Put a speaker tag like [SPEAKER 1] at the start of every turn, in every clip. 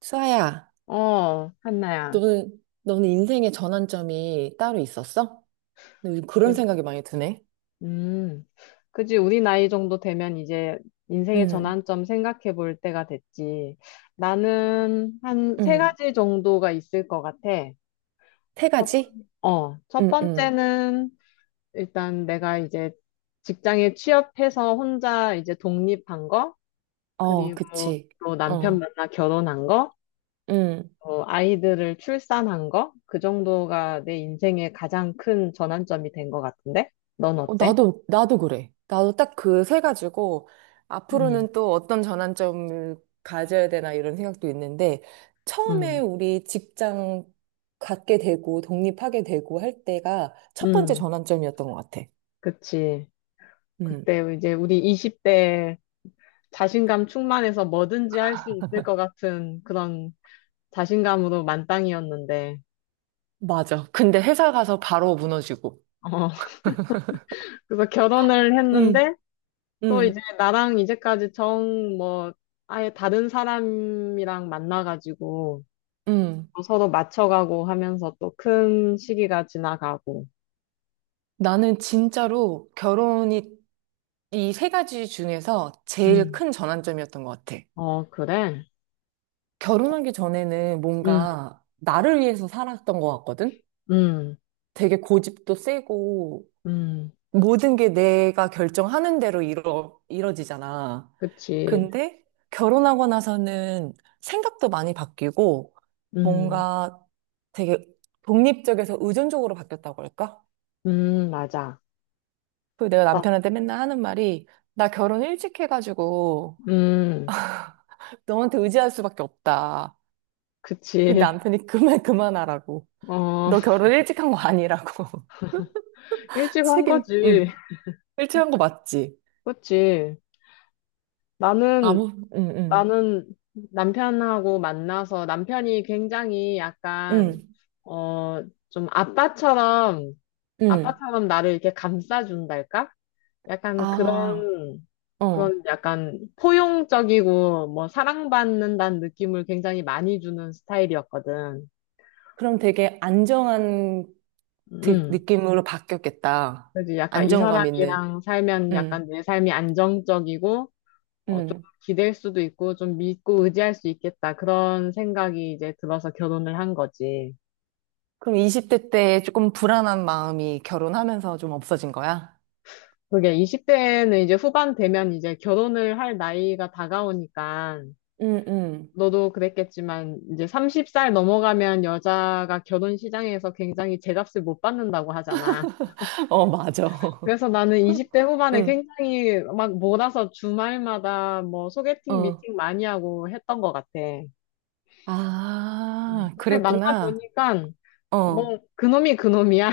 [SPEAKER 1] 수아야,
[SPEAKER 2] 어, 한나야.
[SPEAKER 1] 너는 인생의 전환점이 따로 있었어? 나 요즘 그런
[SPEAKER 2] 그,
[SPEAKER 1] 생각이 많이 드네.
[SPEAKER 2] 음, 그지. 우리 나이 정도 되면 이제 인생의
[SPEAKER 1] 응,
[SPEAKER 2] 전환점 생각해 볼 때가 됐지. 나는 한 세
[SPEAKER 1] 응,
[SPEAKER 2] 가지 정도가 있을 것 같아.
[SPEAKER 1] 세
[SPEAKER 2] 첫, 번-
[SPEAKER 1] 가지?
[SPEAKER 2] 첫
[SPEAKER 1] 응, 응.
[SPEAKER 2] 번째는 일단 내가 이제 직장에 취업해서 혼자 이제 독립한 거,
[SPEAKER 1] 어,
[SPEAKER 2] 그리고
[SPEAKER 1] 그치.
[SPEAKER 2] 또 남편
[SPEAKER 1] 어.
[SPEAKER 2] 만나 결혼한 거,
[SPEAKER 1] 응.
[SPEAKER 2] 또 아이들을 출산한 거, 그 정도가 내 인생의 가장 큰 전환점이 된 것 같은데? 넌
[SPEAKER 1] 어,
[SPEAKER 2] 어때?
[SPEAKER 1] 나도 그래. 나도 딱 그 세 가지고,
[SPEAKER 2] 음,
[SPEAKER 1] 앞으로는 또 어떤 전환점을 가져야 되나 이런 생각도 있는데, 처음에
[SPEAKER 2] 음,
[SPEAKER 1] 우리 직장 갖게 되고, 독립하게 되고 할 때가 첫 번째
[SPEAKER 2] 음,
[SPEAKER 1] 전환점이었던 것 같아.
[SPEAKER 2] 그치.
[SPEAKER 1] 응.
[SPEAKER 2] 그때 이제 우리 20대 자신감 충만해서 뭐든지 할 수 있을 것 같은 그런 자신감으로 만땅이었는데,
[SPEAKER 1] 맞아. 근데 회사 가서 바로 무너지고.
[SPEAKER 2] 어, 그래서 결혼을
[SPEAKER 1] 응,
[SPEAKER 2] 했는데, 또 이제
[SPEAKER 1] 응,
[SPEAKER 2] 나랑 이제까지 뭐, 아예 다른 사람이랑 만나가지고,
[SPEAKER 1] 응.
[SPEAKER 2] 또 서로 맞춰가고 하면서 또 큰 시기가 지나가고,
[SPEAKER 1] 나는 진짜로 결혼이 이 세 가지 중에서 제일
[SPEAKER 2] 음,
[SPEAKER 1] 큰 전환점이었던 것 같아.
[SPEAKER 2] 어, 그래?
[SPEAKER 1] 결혼하기 전에는
[SPEAKER 2] 음,
[SPEAKER 1] 뭔가 나를 위해서 살았던 것 같거든?
[SPEAKER 2] 음,
[SPEAKER 1] 되게 고집도 세고
[SPEAKER 2] 음,
[SPEAKER 1] 모든 게 내가 결정하는 대로 이뤄지잖아.
[SPEAKER 2] 그치.
[SPEAKER 1] 근데 결혼하고 나서는 생각도 많이 바뀌고
[SPEAKER 2] 음,
[SPEAKER 1] 뭔가 되게 독립적에서 의존적으로 바뀌었다고 할까?
[SPEAKER 2] 맞아.
[SPEAKER 1] 그 내가
[SPEAKER 2] 아,
[SPEAKER 1] 남편한테 맨날 하는 말이 나 결혼 일찍 해가지고
[SPEAKER 2] 음,
[SPEAKER 1] 너한테 의지할 수밖에 없다. 근데
[SPEAKER 2] 그치.
[SPEAKER 1] 남편이 그만 그만하라고.
[SPEAKER 2] 어,
[SPEAKER 1] 너 결혼 일찍 한 거 아니라고.
[SPEAKER 2] 일찍 한
[SPEAKER 1] 책임,
[SPEAKER 2] 거지.
[SPEAKER 1] 응. 일찍 한 거 맞지?
[SPEAKER 2] 그치. 나는,
[SPEAKER 1] 아무, 응, 응,
[SPEAKER 2] 나는 남편하고 만나서 남편이 굉장히 약간,
[SPEAKER 1] 응,
[SPEAKER 2] 어, 좀 아빠처럼,
[SPEAKER 1] 응.
[SPEAKER 2] 아빠처럼 나를 이렇게 감싸준달까? 약간
[SPEAKER 1] 아,
[SPEAKER 2] 그런,
[SPEAKER 1] 어.
[SPEAKER 2] 그런 약간 포용적이고, 뭐, 사랑받는다는 느낌을 굉장히 많이 주는 스타일이었거든.
[SPEAKER 1] 그럼 되게 안정한
[SPEAKER 2] 음.
[SPEAKER 1] 느낌으로 바뀌었겠다.
[SPEAKER 2] 그지. 약간 이
[SPEAKER 1] 안정감 있는.
[SPEAKER 2] 사람이랑 살면
[SPEAKER 1] 응,
[SPEAKER 2] 약간 내 삶이 안정적이고, 어, 좀
[SPEAKER 1] 응.
[SPEAKER 2] 기댈 수도 있고, 좀 믿고 의지할 수 있겠다. 그런 생각이 이제 들어서 결혼을 한 거지.
[SPEAKER 1] 그럼 20대 때 조금 불안한 마음이 결혼하면서 좀 없어진 거야?
[SPEAKER 2] 그게 20대는 이제 후반 되면 이제 결혼을 할 나이가 다가오니까,
[SPEAKER 1] 응, 응.
[SPEAKER 2] 너도 그랬겠지만, 이제 30살 넘어가면 여자가 결혼 시장에서 굉장히 제값을 못 받는다고 하잖아.
[SPEAKER 1] 어, 맞아.
[SPEAKER 2] 그래서 나는 20대 후반에
[SPEAKER 1] 응,
[SPEAKER 2] 굉장히 막 몰아서 주말마다 뭐 소개팅,
[SPEAKER 1] 어.
[SPEAKER 2] 미팅 많이 하고 했던 것 같아.
[SPEAKER 1] 아,
[SPEAKER 2] 근데
[SPEAKER 1] 그랬구나.
[SPEAKER 2] 만나보니까,
[SPEAKER 1] 어.
[SPEAKER 2] 뭐, 그놈이 그놈이야.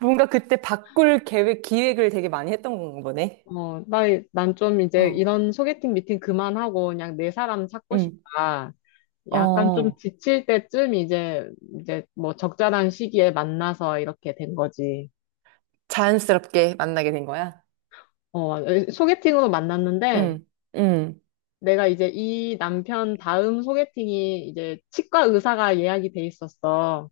[SPEAKER 1] 뭔가 그때 바꿀 계획, 기획을 되게 많이 했던 건가 보네.
[SPEAKER 2] 어, 나, 난 좀 이제
[SPEAKER 1] 어,
[SPEAKER 2] 이런 소개팅 미팅 그만하고 그냥 내 사람 찾고
[SPEAKER 1] 응,
[SPEAKER 2] 싶다. 약간 좀
[SPEAKER 1] 어.
[SPEAKER 2] 지칠 때쯤 이제, 이제 뭐 적절한 시기에 만나서 이렇게 된 거지.
[SPEAKER 1] 자연스럽게 만나게 된 거야?
[SPEAKER 2] 어, 소개팅으로 만났는데
[SPEAKER 1] 응, 응,
[SPEAKER 2] 내가 이제 이 남편 다음 소개팅이 이제 치과 의사가 예약이 돼 있었어.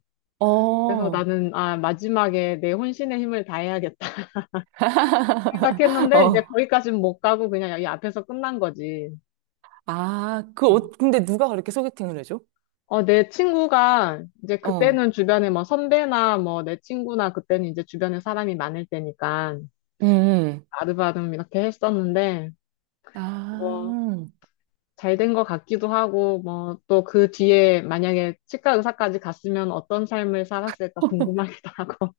[SPEAKER 2] 그래서
[SPEAKER 1] 어.
[SPEAKER 2] 나는, 아, 마지막에 내 혼신의 힘을 다해야겠다 생각했는데 이제
[SPEAKER 1] 어.
[SPEAKER 2] 거기까지는 못 가고 그냥 여기 앞에서 끝난 거지.
[SPEAKER 1] 아, 근데 누가 그렇게 소개팅을 해줘?
[SPEAKER 2] 어, 내 친구가 이제
[SPEAKER 1] 어.
[SPEAKER 2] 그때는 주변에 뭐 선배나 뭐 내 친구나 그때는 이제 주변에 사람이 많을 때니까
[SPEAKER 1] 음.
[SPEAKER 2] 아르바름 이렇게 했었는데
[SPEAKER 1] 아.
[SPEAKER 2] 뭐 잘 된 것 같기도 하고 뭐 또 그 뒤에 만약에 치과 의사까지 갔으면 어떤 삶을 살았을까 궁금하기도 하고.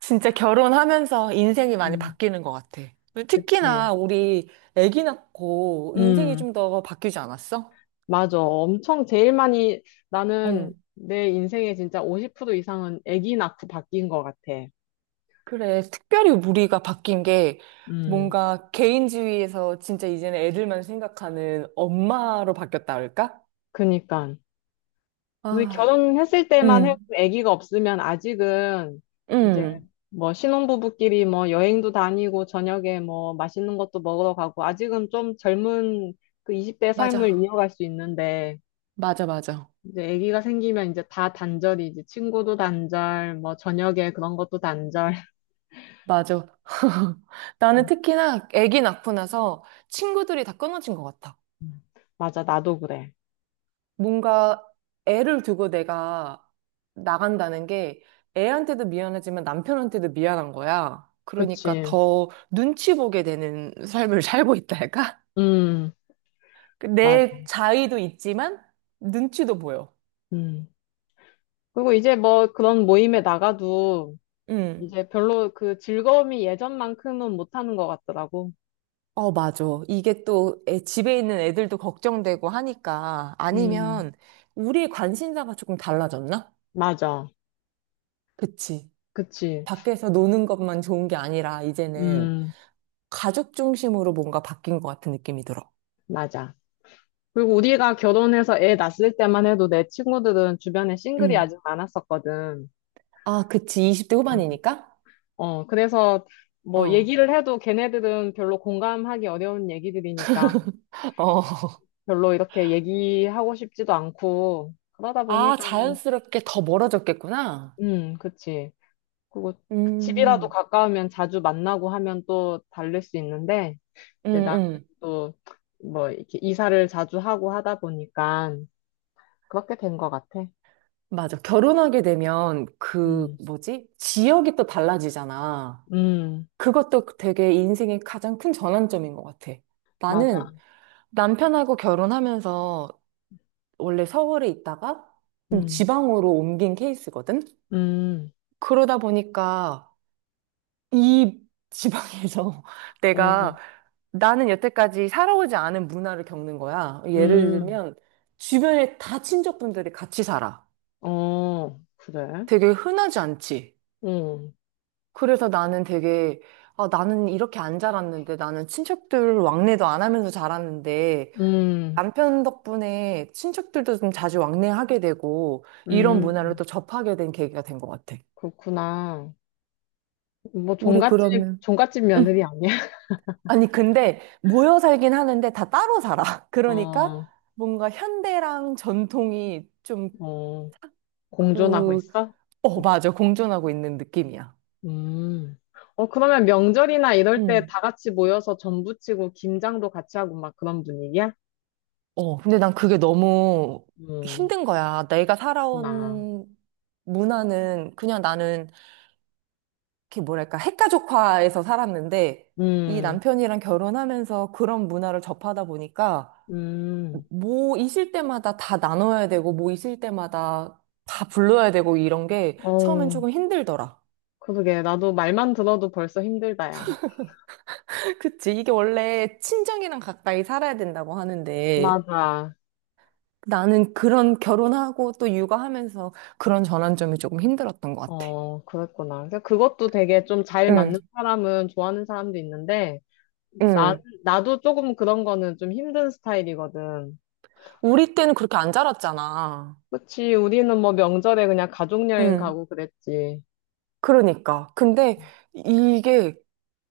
[SPEAKER 1] 진짜 결혼하면서 인생이 많이
[SPEAKER 2] 음,
[SPEAKER 1] 바뀌는 것 같아.
[SPEAKER 2] 그치.
[SPEAKER 1] 특히나 우리 아기 낳고 인생이
[SPEAKER 2] 음,
[SPEAKER 1] 좀 더 바뀌지 않았어?
[SPEAKER 2] 맞아. 엄청 제일 많이 나는
[SPEAKER 1] 응,
[SPEAKER 2] 내 인생에 진짜 50% 이상은 아기 낳고 바뀐 것 같아.
[SPEAKER 1] 그래. 특별히 우리가 바뀐 게
[SPEAKER 2] 음,
[SPEAKER 1] 뭔가 개인주의에서 진짜 이제는 애들만 생각하는 엄마로 바뀌었다 할까?
[SPEAKER 2] 그니까. 우리
[SPEAKER 1] 아,
[SPEAKER 2] 결혼했을 때만 해,
[SPEAKER 1] 응,
[SPEAKER 2] 아기가 없으면 아직은 이제
[SPEAKER 1] 응.
[SPEAKER 2] 뭐 신혼부부끼리 뭐 여행도 다니고 저녁에 뭐 맛있는 것도 먹으러 가고 아직은 좀 젊은 그 20대 삶을
[SPEAKER 1] 맞아.
[SPEAKER 2] 이어갈 수 있는데
[SPEAKER 1] 맞아, 맞아.
[SPEAKER 2] 이제 아기가 생기면 이제 다 단절이 지 친구도 단절 뭐 저녁에 그런 것도 단절
[SPEAKER 1] 맞아. 나는
[SPEAKER 2] 음,
[SPEAKER 1] 특히나 아기 낳고 나서 친구들이 다 끊어진 것 같아.
[SPEAKER 2] 음. 맞아 나도 그래
[SPEAKER 1] 뭔가 애를 두고 내가 나간다는 게 애한테도 미안하지만 남편한테도 미안한 거야. 그러니까
[SPEAKER 2] 그치
[SPEAKER 1] 더 눈치 보게 되는 삶을 살고 있다 할까?
[SPEAKER 2] 음 맞아
[SPEAKER 1] 그내 자의도 있지만 눈치도 보여.
[SPEAKER 2] 음 그리고 이제 뭐 그런 모임에 나가도
[SPEAKER 1] 응.
[SPEAKER 2] 이제 별로 그 즐거움이 예전만큼은 못하는 것 같더라고.
[SPEAKER 1] 어, 맞아. 이게 또 집에 있는 애들도 걱정되고 하니까
[SPEAKER 2] 음,
[SPEAKER 1] 아니면 우리의 관심사가 조금 달라졌나?
[SPEAKER 2] 맞아.
[SPEAKER 1] 그치.
[SPEAKER 2] 그치.
[SPEAKER 1] 밖에서 노는 것만 좋은 게 아니라 이제는
[SPEAKER 2] 음,
[SPEAKER 1] 가족 중심으로 뭔가 바뀐 것 같은 느낌이 들어.
[SPEAKER 2] 맞아. 그리고 우리가 결혼해서 애 낳았을 때만 해도 내 친구들은 주변에 싱글이
[SPEAKER 1] 응.
[SPEAKER 2] 아직 많았었거든.
[SPEAKER 1] 아, 그치. 20대
[SPEAKER 2] 음.
[SPEAKER 1] 후반이니까?
[SPEAKER 2] 어, 그래서
[SPEAKER 1] 어.
[SPEAKER 2] 뭐
[SPEAKER 1] 어.
[SPEAKER 2] 얘기를 해도 걔네들은 별로 공감하기 어려운 얘기들이니까 별로 이렇게 얘기하고 싶지도 않고 그러다
[SPEAKER 1] 아,
[SPEAKER 2] 보니까는,
[SPEAKER 1] 자연스럽게 더 멀어졌겠구나.
[SPEAKER 2] 그치. 그리고 집이라도
[SPEAKER 1] 음,
[SPEAKER 2] 가까우면 자주 만나고 하면 또 다를 수 있는데
[SPEAKER 1] 음,
[SPEAKER 2] 이제 나는
[SPEAKER 1] 음.
[SPEAKER 2] 또 뭐 이렇게 이사를 자주 하고 하다 보니까 그렇게 된 것 같아.
[SPEAKER 1] 맞아. 결혼하게 되면 그,
[SPEAKER 2] 음,
[SPEAKER 1] 뭐지? 지역이 또 달라지잖아.
[SPEAKER 2] 음,
[SPEAKER 1] 그것도 되게 인생의 가장 큰 전환점인 것 같아. 나는
[SPEAKER 2] 맞아.
[SPEAKER 1] 남편하고 결혼하면서 원래 서울에 있다가 좀
[SPEAKER 2] 음,
[SPEAKER 1] 지방으로 옮긴 케이스거든?
[SPEAKER 2] 음,
[SPEAKER 1] 그러다 보니까 이 지방에서
[SPEAKER 2] 어,
[SPEAKER 1] 내가 나는 여태까지 살아오지 않은 문화를 겪는 거야. 예를
[SPEAKER 2] 음,
[SPEAKER 1] 들면 주변에 다 친척분들이 같이 살아.
[SPEAKER 2] 어, 그래.
[SPEAKER 1] 되게 흔하지 않지.
[SPEAKER 2] 음,
[SPEAKER 1] 그래서 나는 되게 아, 나는 이렇게 안 자랐는데 나는 친척들 왕래도 안 하면서 자랐는데
[SPEAKER 2] 음,
[SPEAKER 1] 남편 덕분에 친척들도 좀 자주 왕래하게 되고 이런 문화를
[SPEAKER 2] 음,
[SPEAKER 1] 또 접하게 된 계기가 된 것 같아.
[SPEAKER 2] 그렇구나. 뭐
[SPEAKER 1] 우리
[SPEAKER 2] 종갓집,
[SPEAKER 1] 그러면
[SPEAKER 2] 종갓집 며느리
[SPEAKER 1] 응.
[SPEAKER 2] 아니야?
[SPEAKER 1] 아니, 근데 모여 살긴 하는데 다 따로 살아. 그러니까
[SPEAKER 2] 어,
[SPEAKER 1] 뭔가 현대랑 전통이 좀
[SPEAKER 2] 어, 공존하고
[SPEAKER 1] 그,
[SPEAKER 2] 있어?
[SPEAKER 1] 어, 맞아. 공존하고 있는 느낌이야.
[SPEAKER 2] 음. 어, 그러면 명절이나 이럴 때
[SPEAKER 1] 응.
[SPEAKER 2] 다 같이 모여서 전부치고 김장도 같이 하고 막 그런 분위기야?
[SPEAKER 1] 어, 근데 난 그게 너무
[SPEAKER 2] 음,
[SPEAKER 1] 힘든 거야. 내가
[SPEAKER 2] 나.
[SPEAKER 1] 살아온 문화는 그냥 나는 이렇게 뭐랄까 핵가족화에서 살았는데 이
[SPEAKER 2] 음,
[SPEAKER 1] 남편이랑 결혼하면서 그런 문화를 접하다 보니까
[SPEAKER 2] 음,
[SPEAKER 1] 뭐 있을 때마다 다 나눠야 되고, 뭐 있을 때마다 다 불러야 되고, 이런 게 처음엔
[SPEAKER 2] 어,
[SPEAKER 1] 조금 힘들더라.
[SPEAKER 2] 그러게. 나도 말만 들어도 벌써 힘들다, 야.
[SPEAKER 1] 그치. 이게 원래 친정이랑 가까이 살아야 된다고 하는데,
[SPEAKER 2] 맞아.
[SPEAKER 1] 나는 그런 결혼하고 또 육아하면서 그런 전환점이 조금 힘들었던 것 같아.
[SPEAKER 2] 어, 그랬구나. 그래서 그것도 되게 좀 잘
[SPEAKER 1] 응,
[SPEAKER 2] 맞는 사람은 좋아하는 사람도 있는데, 나,
[SPEAKER 1] 응.
[SPEAKER 2] 나도 조금 그런 거는 좀 힘든 스타일이거든.
[SPEAKER 1] 우리 때는 그렇게 안 자랐잖아.
[SPEAKER 2] 그치, 우리는 뭐 명절에 그냥 가족여행
[SPEAKER 1] 응.
[SPEAKER 2] 가고 그랬지.
[SPEAKER 1] 그러니까. 근데 이게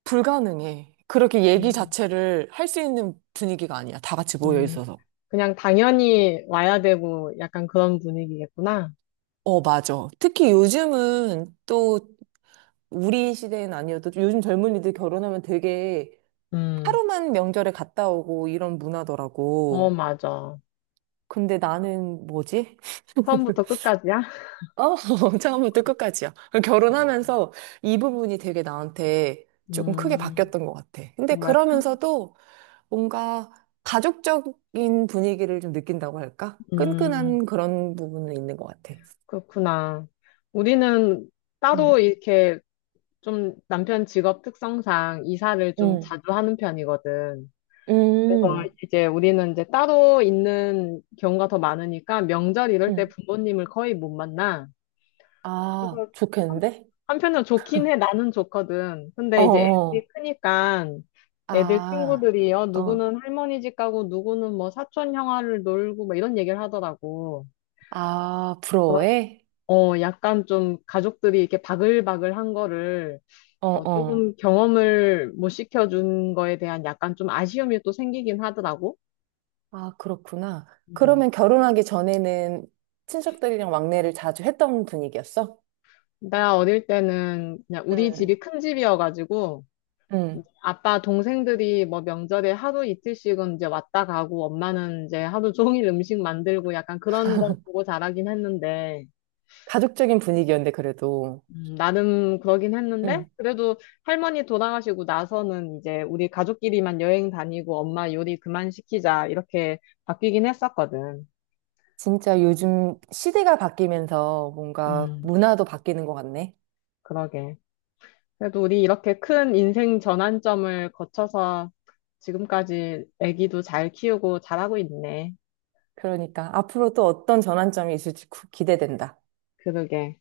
[SPEAKER 1] 불가능해. 그렇게 얘기
[SPEAKER 2] 음,
[SPEAKER 1] 자체를 할 수 있는 분위기가 아니야. 다 같이 모여
[SPEAKER 2] 음,
[SPEAKER 1] 있어서.
[SPEAKER 2] 그냥 당연히 와야 되고 약간 그런 분위기겠구나.
[SPEAKER 1] 어, 맞아. 특히 요즘은 또 우리 시대는 아니어도 요즘 젊은이들 결혼하면 되게
[SPEAKER 2] 음,
[SPEAKER 1] 하루만 명절에 갔다 오고 이런
[SPEAKER 2] 어,
[SPEAKER 1] 문화더라고.
[SPEAKER 2] 맞아.
[SPEAKER 1] 근데 나는 뭐지?
[SPEAKER 2] 처음부터 끝까지야?
[SPEAKER 1] 어, 처음부터 끝까지야. 결혼하면서 이 부분이 되게 나한테 조금 크게
[SPEAKER 2] 음,
[SPEAKER 1] 바뀌었던 것 같아. 근데
[SPEAKER 2] 정말
[SPEAKER 1] 그러면서도 뭔가 가족적인 분위기를 좀 느낀다고 할까?
[SPEAKER 2] 음,
[SPEAKER 1] 끈끈한 그런 부분은 있는 것 같아.
[SPEAKER 2] 그렇구나. 우리는
[SPEAKER 1] 음,
[SPEAKER 2] 따로 이렇게 좀 남편 직업 특성상 이사를 좀
[SPEAKER 1] 음,
[SPEAKER 2] 자주 하는 편이거든. 그래서
[SPEAKER 1] 음,
[SPEAKER 2] 이제 우리는 이제 따로 있는 경우가 더 많으니까 명절 이럴 때
[SPEAKER 1] 음.
[SPEAKER 2] 부모님을 거의 못 만나.
[SPEAKER 1] 아,
[SPEAKER 2] 그래서 한-
[SPEAKER 1] 좋겠는데?
[SPEAKER 2] 한편으로 좋긴 해. 나는 좋거든.
[SPEAKER 1] 어,
[SPEAKER 2] 근데 이제
[SPEAKER 1] 어,
[SPEAKER 2] 애들이 크니까 애들
[SPEAKER 1] 아,
[SPEAKER 2] 친구들이 어,
[SPEAKER 1] 어,
[SPEAKER 2] 누구는 할머니 집 가고 누구는 뭐 사촌 형아를 놀고 막 이런 얘기를 하더라고.
[SPEAKER 1] 아, 부러워해?
[SPEAKER 2] 어, 약간 좀 가족들이 이렇게 바글바글한 거를
[SPEAKER 1] 어,
[SPEAKER 2] 어,
[SPEAKER 1] 어.
[SPEAKER 2] 조금 경험을 못 시켜준 거에 대한 약간 좀 아쉬움이 또 생기긴 하더라고.
[SPEAKER 1] 아, 그렇구나.
[SPEAKER 2] 음.
[SPEAKER 1] 그러면 결혼하기 전에는 친척들이랑 왕래를 자주 했던 분위기였어?
[SPEAKER 2] 나 어릴 때는 그냥 우리
[SPEAKER 1] 응,
[SPEAKER 2] 집이 큰 집이어가지고
[SPEAKER 1] 응,
[SPEAKER 2] 아빠 동생들이 뭐 명절에 하루 이틀씩은 이제 왔다 가고 엄마는 이제 하루 종일 음식 만들고 약간 그런 거 보고 자라긴 했는데
[SPEAKER 1] 가족적인 분위기였는데, 그래도.
[SPEAKER 2] 나름 그러긴 했는데,
[SPEAKER 1] 응.
[SPEAKER 2] 그래도 할머니 돌아가시고 나서는 이제 우리 가족끼리만 여행 다니고 엄마 요리 그만 시키자, 이렇게 바뀌긴 했었거든.
[SPEAKER 1] 진짜 요즘 시대가 바뀌면서 뭔가
[SPEAKER 2] 음,
[SPEAKER 1] 문화도 바뀌는 것 같네.
[SPEAKER 2] 그러게. 그래도 우리 이렇게 큰 인생 전환점을 거쳐서 지금까지 아기도 잘 키우고 잘하고 있네.
[SPEAKER 1] 그러니까 앞으로 또 어떤 전환점이 있을지 기대된다.
[SPEAKER 2] 그러게.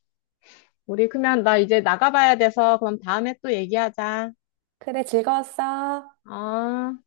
[SPEAKER 2] 우리 그러면 나 이제 나가봐야 돼서 그럼 다음에 또 얘기하자.
[SPEAKER 1] 그래, 즐거웠어.
[SPEAKER 2] 아.